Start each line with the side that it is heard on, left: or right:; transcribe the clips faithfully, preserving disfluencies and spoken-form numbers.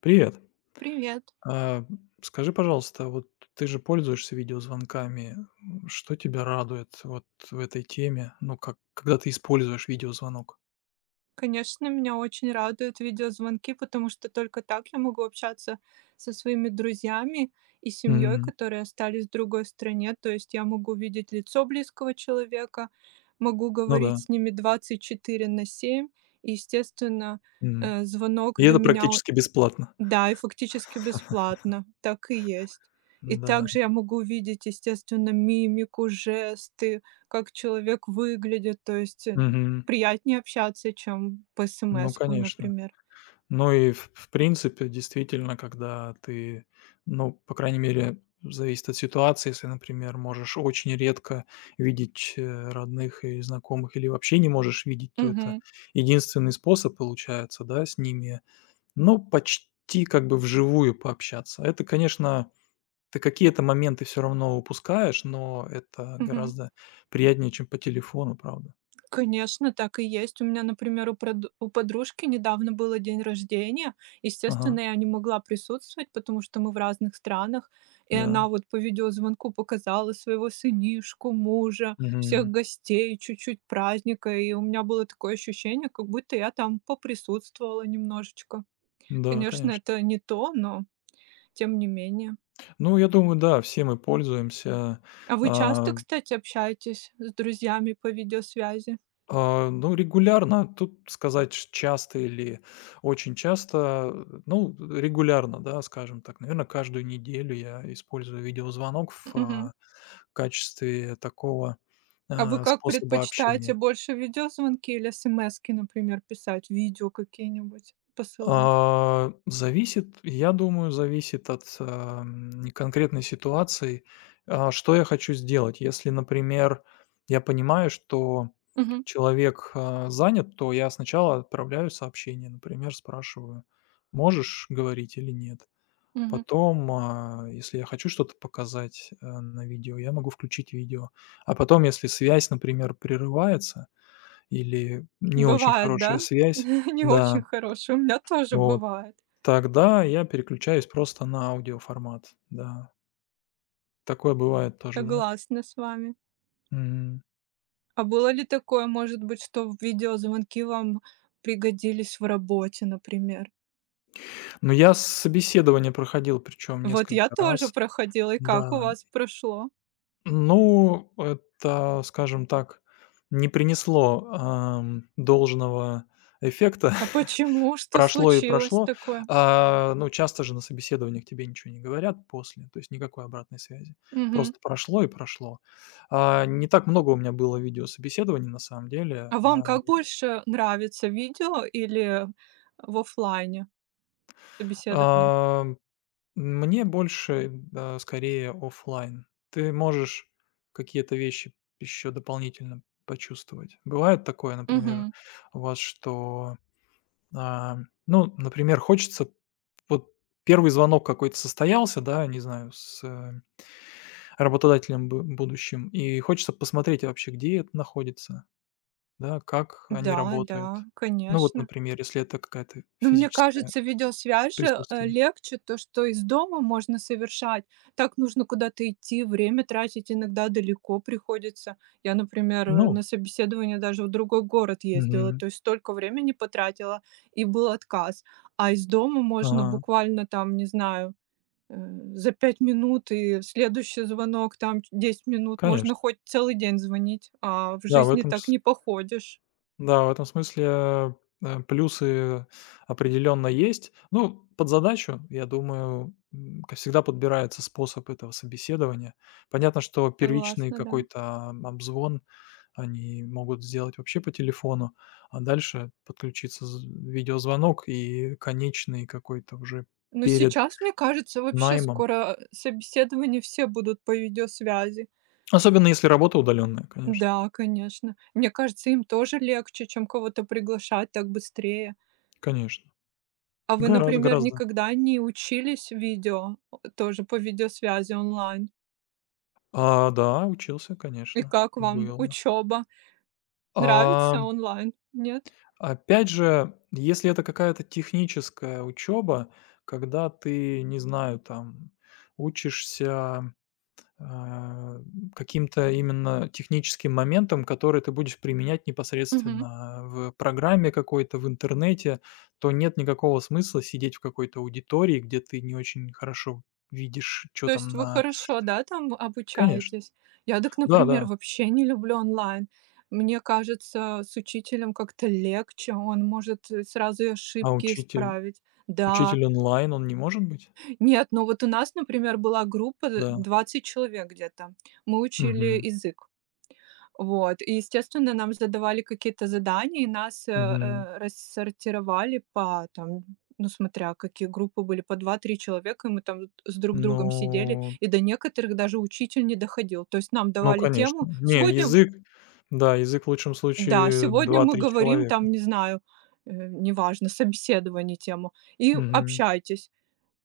left: Привет.
right: Привет.
left: А, Скажи, пожалуйста, вот ты же пользуешься видеозвонками. М, Что тебя радует вот в этой теме? Ну, как, когда ты используешь видеозвонок?
right: Конечно, меня очень радуют видеозвонки, потому что только так я могу общаться со своими друзьями и семьей,
left: Мгм.
right: которые остались в другой стране. То есть я могу видеть лицо близкого человека, могу
left: Ну да.
right: говорить с ними двадцать четыре на семь. И, естественно,
left: Мгм.
right: э, звонок
left: И
right: для
left: это
right: меня.
left: практически бесплатно.
right: Да, и фактически бесплатно. Так и есть. И
left: Да.
right: также я могу видеть, естественно, мимику, жесты, как человек выглядит. То есть, э,
left: Мгм.
right: приятнее общаться, чем по
left: Ну,
right: смс-кам,
left: конечно.
right: например.
left: Ну и в в принципе, действительно, когда ты, ну, по крайней мере, зависит от ситуации, если, например, можешь очень редко видеть, э, родных и знакомых или вообще не можешь видеть, то это
right: Мгм.
left: единственный способ получается, да, с ними, ну, почти как бы вживую пообщаться. Это, конечно, ты какие-то моменты все равно упускаешь, но это
right: Мгм.
left: гораздо приятнее, чем по телефону, правда.
right: Конечно, так и есть. У меня, например, у, прод- у подружки недавно было день рождения.
left: Ага,
right: Естественно, я не могла присутствовать, потому что мы в разных странах. И она
left: да.
right: вот по видеозвонку показала своего сынишку, мужа, всех
left: Мгм.
right: гостей, чуть-чуть праздника. И у меня было такое ощущение, как будто я там поприсутствовала немножечко.
left: Да,
right: Конечно,
left: конечно.
right: это не то, но тем не менее.
left: Ну, я думаю, да, все мы пользуемся.
right: А вы часто,
left: А,
right: кстати, общаетесь с друзьями по видеосвязи?
left: а, ну, регулярно, тут сказать ш- часто или очень часто, э, ну, регулярно, да, скажем так, наверное, каждую неделю я использую видеозвонок в
right: Мгм.
left: а, качестве такого
right: А вы
left: а,
right: как
left: способа общения.
right: предпочитаете, больше видеозвонки или смски, например, писать, видео какие-нибудь посылать?
left: А, зависит, я думаю, зависит от, ам, конкретной ситуации. А, что я хочу сделать? Если, например, я понимаю, что
right: Мгм,
left: человек, а, занят, то я сначала отправляю сообщение, например, спрашиваю: "Можешь говорить или нет?"
right: мгм.
left: Потом, а, если я хочу что-то показать, а, на видео, я могу включить видео. А потом, если связь, например, прерывается или не очень
right: Бывает, да?
left: хорошая связь,
right: Не очень
left: да,
right: хорошие. У меня тоже
left: вот.
right: бывает.
left: Тогда я переключаюсь просто на аудиоформат, да. Такое бывает тоже, да?
right: Согласна с вами.
left: Мгм.
right: А было ли такое, может быть, что видеозвонки вам пригодились в работе, например?
left: Ну, я собеседование проходил, причем
right: Вот я
left: несколько
right: тоже
left: раз.
right: проходила, и как у
left: Да.
right: вас прошло?
left: Ну, это, скажем так, не принесло, ам, должного эффекта.
right: А почему? Что
left: Прошло и
right: случилось
left: прошло.
right: такое?
left: А, ну, часто же на собеседованиях тебе ничего не говорят после, то есть никакой обратной связи.
right: Мгм.
left: Просто прошло и прошло. А, не так много у меня было видеособеседований на самом деле.
right: А вам
left: А
right: как больше нравится, видео или в оффлайне? Собеседование.
left: А, Мне больше, да, скорее оффлайн. Ты можешь какие-то вещи еще дополнительно почувствовать. Бывает такое, например,
right: Мгм.
left: у вас, что, а, ну, например, хочется вот первый звонок какой-то состоялся, да, не знаю, с, э, работодателем бы будущим, и хочется посмотреть вообще, где это находится, да, как они
right: Да, да,
left: работают. Ну вот,
right: конечно.
left: например, если это какая-то
right: Ну, мне
left: физическое
right: кажется, видеосвязь же, э,
left: присутствие.
right: легче, то, что из дома можно совершать. Так нужно куда-то идти, время тратить иногда далеко приходится. Я, например, э,
left: Ну,
right: на собеседование даже в другой город ездила,
left: мгм.
right: то есть столько времени потратила, и был отказ. А из дома можно
left: Ага.
right: буквально там, не знаю, э, за пять минут, и следующий звонок, там ч десять минут, можно
left: Конечно.
right: хоть целый день звонить, а в
left: Да, в
right: жизни
left: этом
right: так
left: с
right: не походишь.
left: да, в этом смысле, э, э, плюсы определенно есть. Ну, под задачу, я думаю, м, как всегда подбирается способ этого собеседования. Понятно, что первичный
right: Согласна, да.
left: какой-то обзвон они могут сделать вообще по телефону, а дальше подключится з видеозвонок и конечный какой-то уже
right: Но
left: перед
right: сейчас, мне кажется, вообще
left: наймом.
right: скоро, э, собеседования все будут по видеосвязи.
left: Особенно если работа удаленная, конечно,
right: Да, конечно. Мне кажется, им тоже легче, чем кого-то приглашать так быстрее.
left: конечно.
right: А вы,
left: Гораздо
right: например,
left: гораздо.
right: никогда не учились видео, о, тоже по видеосвязи онлайн?
left: А, да, учился,
right: И
left: конечно,
right: как вам
left: было.
right: учеба?
left: А,
right: Нравится онлайн? Нет?
left: Опять же, если это какая-то техническая учеба, когда ты, не знаю, там учишься, а, каким-то именно техническим моментам, которые ты будешь применять
right: Мгм.
left: непосредственно в программе какой-то, в интернете, то нет никакого смысла сидеть в какой-то аудитории, где ты не очень хорошо видишь, что
right: То есть
left: там
right: вы
left: на.
right: хорошо, да, там
left: Конечно,
right: обучаетесь? Я так, например,
left: да-да.
right: вообще не люблю онлайн. Мне кажется, с учителем как-то легче, он может э, сразу и
left: А
right: ошибки
left: учитель
right: исправить. Да,
left: учитель онлайн, он не может быть?
right: нет, но вот у нас, например, была группа э,
left: Да.
right: двадцать человек где-то. Мы учили
left: Мгм.
right: язык. Вот, и, естественно, нам задавали какие-то задания, и нас, э,
left: Мгм.
right: э, рассортировали по там, ну, смотря какие группы были, по два-три человека, и мы там с друг другом сидели,
left: Ну
right: и до некоторых даже учитель не доходил. То есть нам
left: ну,
right: давали
left: конечно.
right: тему.
left: Не,
right: Сегодня
left: язык, да, язык в лучшем
right: да,
left: случае
right: сегодня мы
left: два-три
right: говорим
left: человека.
right: там, не знаю, э, неважно, собеседование, тему, и
left: Мгм,
right: общайтесь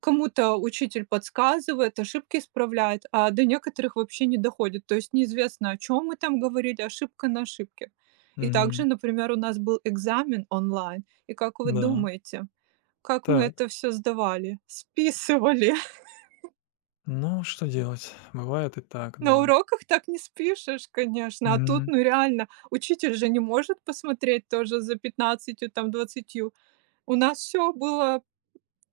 right: кому-то учитель подсказывает, ошибки исправляет, а до некоторых вообще не доходит. То есть неизвестно, о чем мы там говорили, ошибка на ошибке. И
left: мгм,
right: также, например, у нас был экзамен онлайн. И как вы
left: да.
right: думаете, как мы
left: Так,
right: это все сдавали? Списывали.
left: ну, что делать? Бывает и так,
right: На
left: да.
right: уроках так не спишешь, конечно. А тут,
left: Мгм.
right: ну реально, учитель же не может посмотреть тоже за пятнадцатью там, двадцатью. У нас все было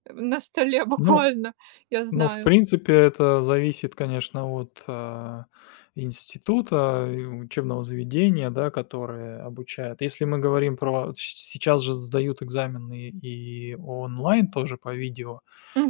right: на столе
left: Ну
right: буквально, я
left: Ну, в
right: знаю.
left: принципе, это зависит, конечно, от, а, института и учебного заведения, да, которое обучает. Если мы говорим про с сейчас же сдают экзамены и онлайн тоже по видео,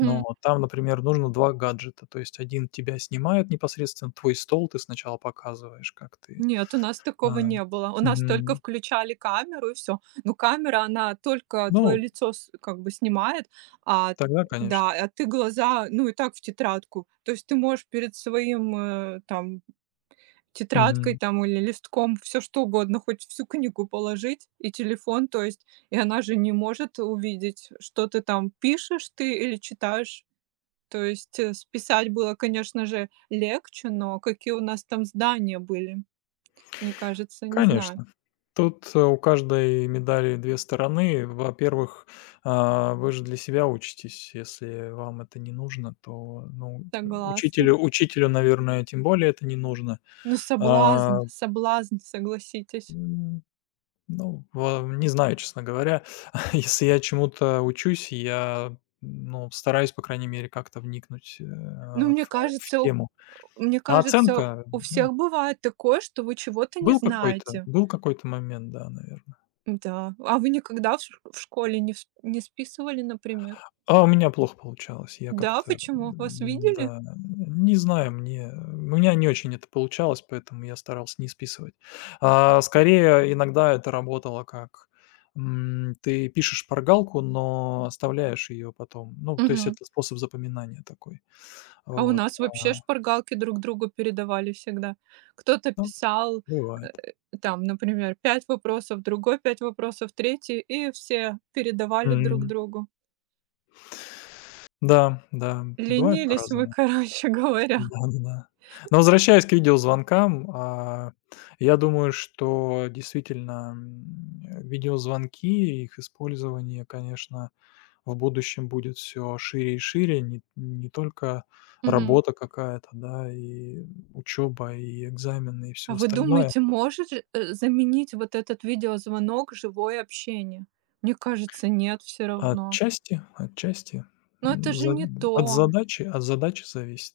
left: но там, например, нужно два гаджета. То есть один тебя снимает непосредственно, твой стол ты сначала показываешь, как ты,
right: Нет, у нас такого
left: а,
right: не было. У нас только
left: мгм.
right: включали камеру и все. Но камера, она только твое
left: Ну,
right: лицо с как бы снимает, а,
left: тогда,
right: да,
left: конечно.
right: а ты глаза, ну, и так в тетрадку. То есть ты можешь перед своим, э, там, тетрадкой
left: Мгм.
right: там или листком все что угодно, хоть всю книгу положить и телефон, то есть, и она же не может увидеть, что ты там пишешь ты или читаешь. То есть, э, списать было, конечно же, легче, но какие у нас там здания были. Мне кажется, не знаю.
left: Конечно. Тут, э, у каждой медали две стороны. Во-первых, а, вы же для себя учитесь. Если вам это не нужно, то, ну, э,
right: Согласна.
left: учителю учителю, наверное, тем более это не нужно.
right: Ну, соблазн,
left: А,
right: соблазн, согласитесь.
left: м, ну, во не знаю, честно говоря. Если я чему-то учусь, я, ну, стараюсь, по крайней мере, как-то вникнуть, э,
right: Ну, мне
left: в в
right: кажется, у
left: тему.
right: Мне
left: А
right: кажется,
left: оценка,
right: у
left: ну,
right: всех бывает такое, что вы чего-то не
left: был какой-то
right: знаете.
left: был какой-то момент, да, наверное.
right: Да. А вы никогда в шк в школе не вс не списывали, например?
left: А у меня плохо получалось. Я
right: Да,
left: как-то,
right: почему? Вас
left: м,
right: видели?
left: да, не знаю, мне у меня не очень это получалось, поэтому я старался не списывать. А, скорее, иногда это работало как, м, ты пишешь шпаргалку, но оставляешь ее потом. Ну, то есть
right: Мгм.
left: это способ запоминания такой.
right: А у
left: Вот,
right: нас вообще
left: а,
right: шпаргалки друг другу передавали всегда. Кто-то
left: ну,
right: писал, э,
left: бывает.
right: там, например, пять вопросов, другой пять вопросов, третий, и все передавали друг
left: Мгм.
right: другу.
left: Да, да, бывает
right: Ленились мы,
left: по-разному.
right: короче говоря.
left: Да, да. Но возвращаясь к видеозвонкам, а, я думаю, что действительно, м, э, видеозвонки и их использование, конечно, в будущем будет все шире и шире. Не не только
right: Мгм.
left: работа какая-то, да, и учеба, и экзамены, и
right: А
left: все
right: вы
left: остальное.
right: думаете, может же, э, заменить вот этот видеозвонок живое общение? Мне кажется, нет все равно.
left: Отчасти, отчасти.
right: Но это
left: М,
right: же
left: за
right: не
left: от
right: то.
left: задачи от задачи зависит.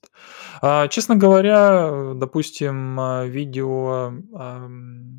left: А, честно говоря, э, допустим, а, видео, ам,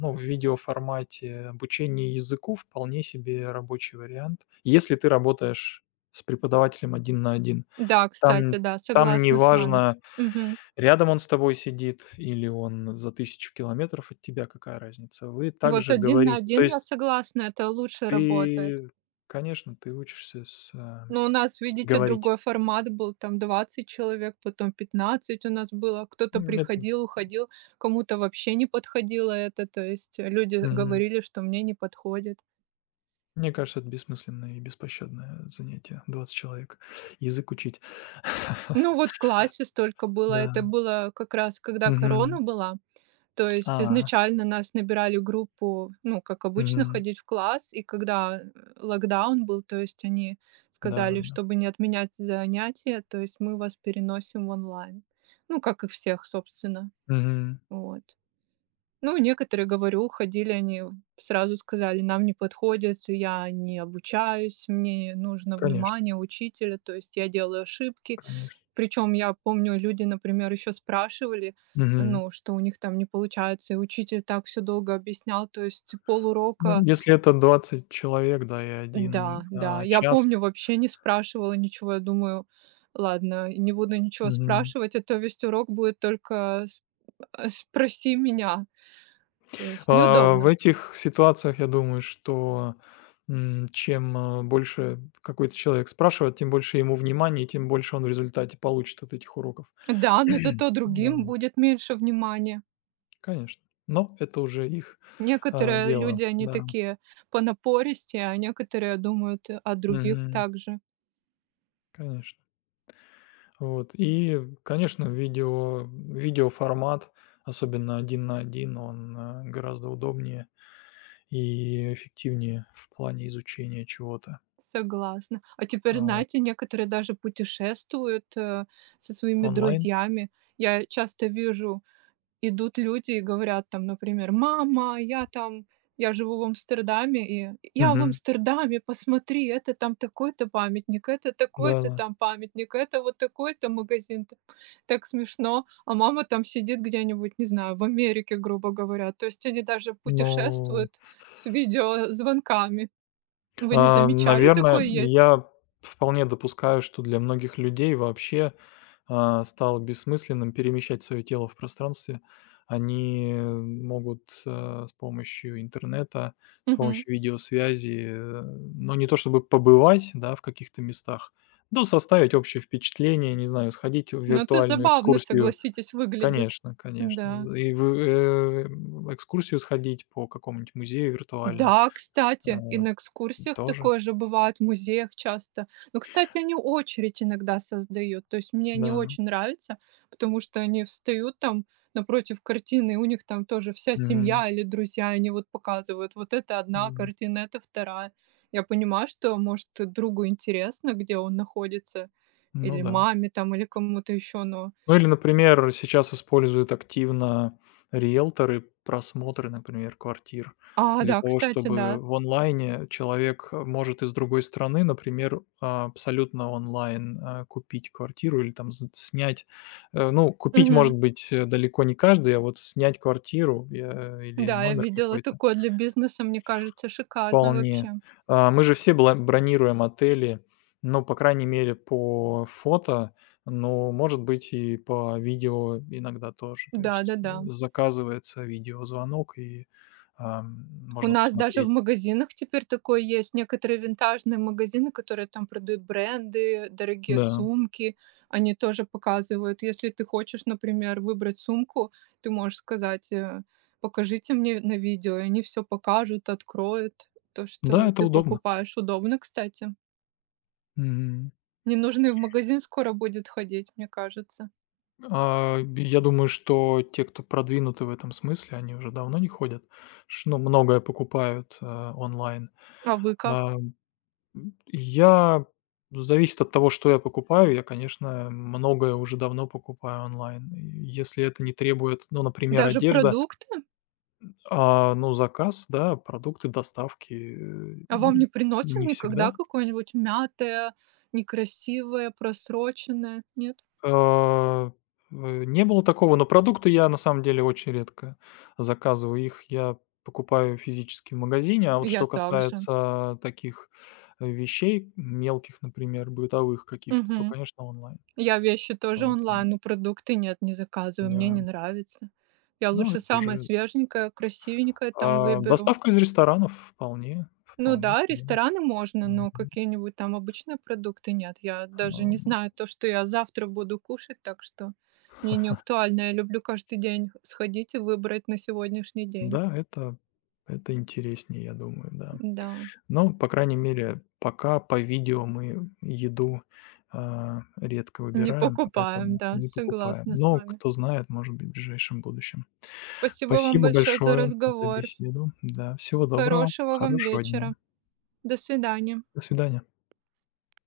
left: ну, в видеоформате обучение языку вполне себе рабочий вариант, если ты работаешь с преподавателем один на один.
right: Да, кстати,
left: Там
right: да,
left: там
right: согласна с вами.
left: неважно,
right: Мгм.
left: рядом он с тобой сидит или он за тысячу километров от тебя, какая разница. Вы
right: Вот
left: также
right: один на
left: говорите. То
right: один я
left: есть
right: согласна, это лучше работает.
left: ты, конечно, ты учишься с а,
right: Но у нас, видите,
left: говорить.
right: другой формат был, там двадцать человек, потом пятнадцать у нас было. Кто-то
left: М, Это,
right: приходил, уходил, кому-то вообще не подходило это. То есть э, люди
left: мгм.
right: говорили, что мне не подходит.
left: Мне кажется, это бессмысленное и беспощадное занятие. Двадцать человек. Язык учить.
right: Ну, вот в классе столько было. Это
left: Да.
right: было как раз, когда
left: Мгм.
right: корона была. То есть
left: А.
right: изначально нас набирали группу, ну, как обычно,
left: Мгм.
right: ходить в класс. И когда э, локдаун был, то есть они сказали,
left: Да-да-да.
right: чтобы не отменять занятия, то есть мы вас переносим в онлайн. Ну, как и всех, собственно.
left: Мгм.
right: Вот. Ну, некоторые, говорю, ходили, они сразу сказали, нам не подходит, я не обучаюсь, мне нужно
left: Конечно,
right: внимание учителя, то есть я делаю ошибки.
left: конечно.
right: Причем я помню, люди, например, еще спрашивали,
left: Мгм.
right: ну, что у них там не получается, и учитель так все долго объяснял, то есть
left: Ну,
right: полурока.
left: если это двадцать человек, да, и
right: Да,
left: один
right: да,
left: а,
right: я
left: час.
right: помню, вообще не спрашивала ничего, я думаю: "Ладно, не буду ничего
left: Мгм.
right: спрашивать, а то весь урок будет только сп э, спроси меня". То есть
left: А, в
right: неудобно.
left: этих ситуациях я думаю, что, м, чем, э, больше какой-то человек спрашивает, тем больше ему внимания, и тем больше он в результате получит от этих уроков.
right: Да, но зато
left: Да,
right: другим будет меньше внимания.
left: конечно. Но это уже их, а,
right: Некоторые
left: дело,
right: люди, они
left: да.
right: такие понапористые, а некоторые думают о других
left: Мгм.
right: также.
left: Конечно. Вот. И, конечно, видео видеоформат, особенно один на один, он, э, гораздо удобнее и эффективнее в плане изучения чего-то.
right: Согласна. А теперь,
left: А, вот.
right: знаете, некоторые даже путешествуют, э, со своими
left: Онлайн?
right: друзьями. Я часто вижу, идут люди и говорят там, например: "Мама, я там я живу в Амстердаме, и я в
left: Мгм.
right: Амстердаме, посмотри, это там такой-то памятник, это такой-то
left: Да-да.
right: там памятник, это вот такой-то магазин". Т Так смешно. А мама там сидит где-нибудь, не знаю, в Америке, грубо говоря. То есть они даже
left: Ну,
right: путешествуют с видеозвонками. Вы не
left: а,
right: замечали,
left: наверное,
right: такое есть?
left: я вполне допускаю, что для многих людей вообще, а, стало бессмысленным перемещать свое тело в пространстве. Они могут, э, с помощью интернета, с
right: Мгм.
left: помощью видеосвязи, э, ну, не то чтобы побывать, да, в каких-то местах, но составить общее впечатление, не знаю, сходить в
right: Ну, это
left: виртуальную
right: забавно,
left: экскурсию.
right: согласитесь, выглядит.
left: Конечно, конечно.
right: Да.
left: З и в, э, экскурсию сходить по какому-нибудь музею виртуально.
right: Да,
left: Э
right: кстати, и на экскурсиях
left: Тоже,
right: такое же бывает, в музеях часто. Но, кстати, они очередь иногда создают. То есть мне не
left: да.
right: очень нравится, потому что они встают там напротив картины, и у них там тоже вся
left: Мгм.
right: семья или друзья, и они вот показывают, вот это одна
left: Мгм.
right: картина, это вторая. Я понимаю, что, может, другу интересно, где он находится,
left: Ну
right: или
left: да.
right: маме там, или кому-то еще, но...
left: Ну или, например, сейчас используют активно риэлторы просмотры, например, квартир
right: А,
left: для
right: да,
left: того,
right: кстати, да.
left: чтобы в онлайне человек, э, может из другой страны, например, а, абсолютно онлайн, а, купить квартиру или там з снять. Э, ну, купить,
right: Мгм.
left: может быть, э, далеко не каждый, а вот снять квартиру, э, или
right: Да, я
left: номер
right: видела
left: какой-то.
right: такое для бизнеса, мне кажется, шикарно
left: Вполне.
right: вообще.
left: А, мы же все бла бронируем отели, ну, по крайней мере, по фото, но, может быть, и по видео иногда тоже. То есть, э,
right: Да-да-да.
left: заказывается видеозвонок, и, ам,
right: У
left: можно
right: нас даже в
left: посмотреть.
right: магазинах теперь такое есть. Некоторые винтажные магазины, которые там продают бренды, дорогие
left: Да,
right: сумки, они тоже показывают. Если ты хочешь, например, выбрать сумку, ты можешь сказать: э, "Покажите мне на видео", и они все покажут, откроют то,
left: да,
right: что
left: это
right: ты
left: удобно.
right: покупаешь. Удобно, кстати.
left: Мгм.
right: Не нужно и в магазин скоро будет ходить, мне кажется.
left: А, я думаю, что те, кто продвинуты в этом смысле, они уже давно не ходят, ш ну, многое покупают, а, онлайн.
right: А вы как?
left: А М, я Зависит от того, что я покупаю. Я, конечно, многое уже давно покупаю онлайн. И если это не требует, ну, например,
right: Даже
left: одежда,
right: продукт.
left: а, ну, заказ, да, продукты доставки, э,
right: А вам
left: н
right: не приносят
left: не
right: никогда
left: всегда.
right: какое-нибудь мятое, некрасивое, просроченное? Нет?
left: А, э, Не было такого, но продукты я на самом деле очень редко заказываю. Их я покупаю физически в магазине. А вот что
right: Я также.
left: касается таких вещей мелких, например, бытовых каких-то, то,
right: Мгм.
left: конечно, онлайн.
right: Я вещи тоже
left: Поэтому
right: онлайн, но продукты нет, не заказываю, мне не
left: да.
right: нравится. Я
left: Ну,
right: лучше
left: это
right: самое
left: уже
right: свеженькое, красивенькое там
left: а,
right: выберу.
left: доставка из ресторанов вполне
right: Ну
left: вполне
right: да,
left: себе.
right: рестораны можно,
left: Мгм.
right: но какие-нибудь там обычные продукты нет. Я даже не
left: Ам,
right: знаю то, что я завтра буду кушать, так что мне не актуально. Я люблю каждый день сходить и выбрать на сегодняшний день.
left: да, это это интереснее, я думаю, да.
right: Да.
left: Но, по крайней мере, пока по видео мы еду, а, редко
right: Не
left: выбираем,
right: покупаем,
left: поэтому
right: да,
left: не покупаем.
right: согласна с
left: Но
right: вами.
left: кто знает, может быть, в ближайшем будущем.
right: Спасибо вам
left: Спасибо
right: большое за
left: большое за
right: разговор.
left: беседу. Да, всего доброго,
right: Хорошего вам
left: хорошего
right: вечера.
left: дня.
right: До свидания.
left: До свидания.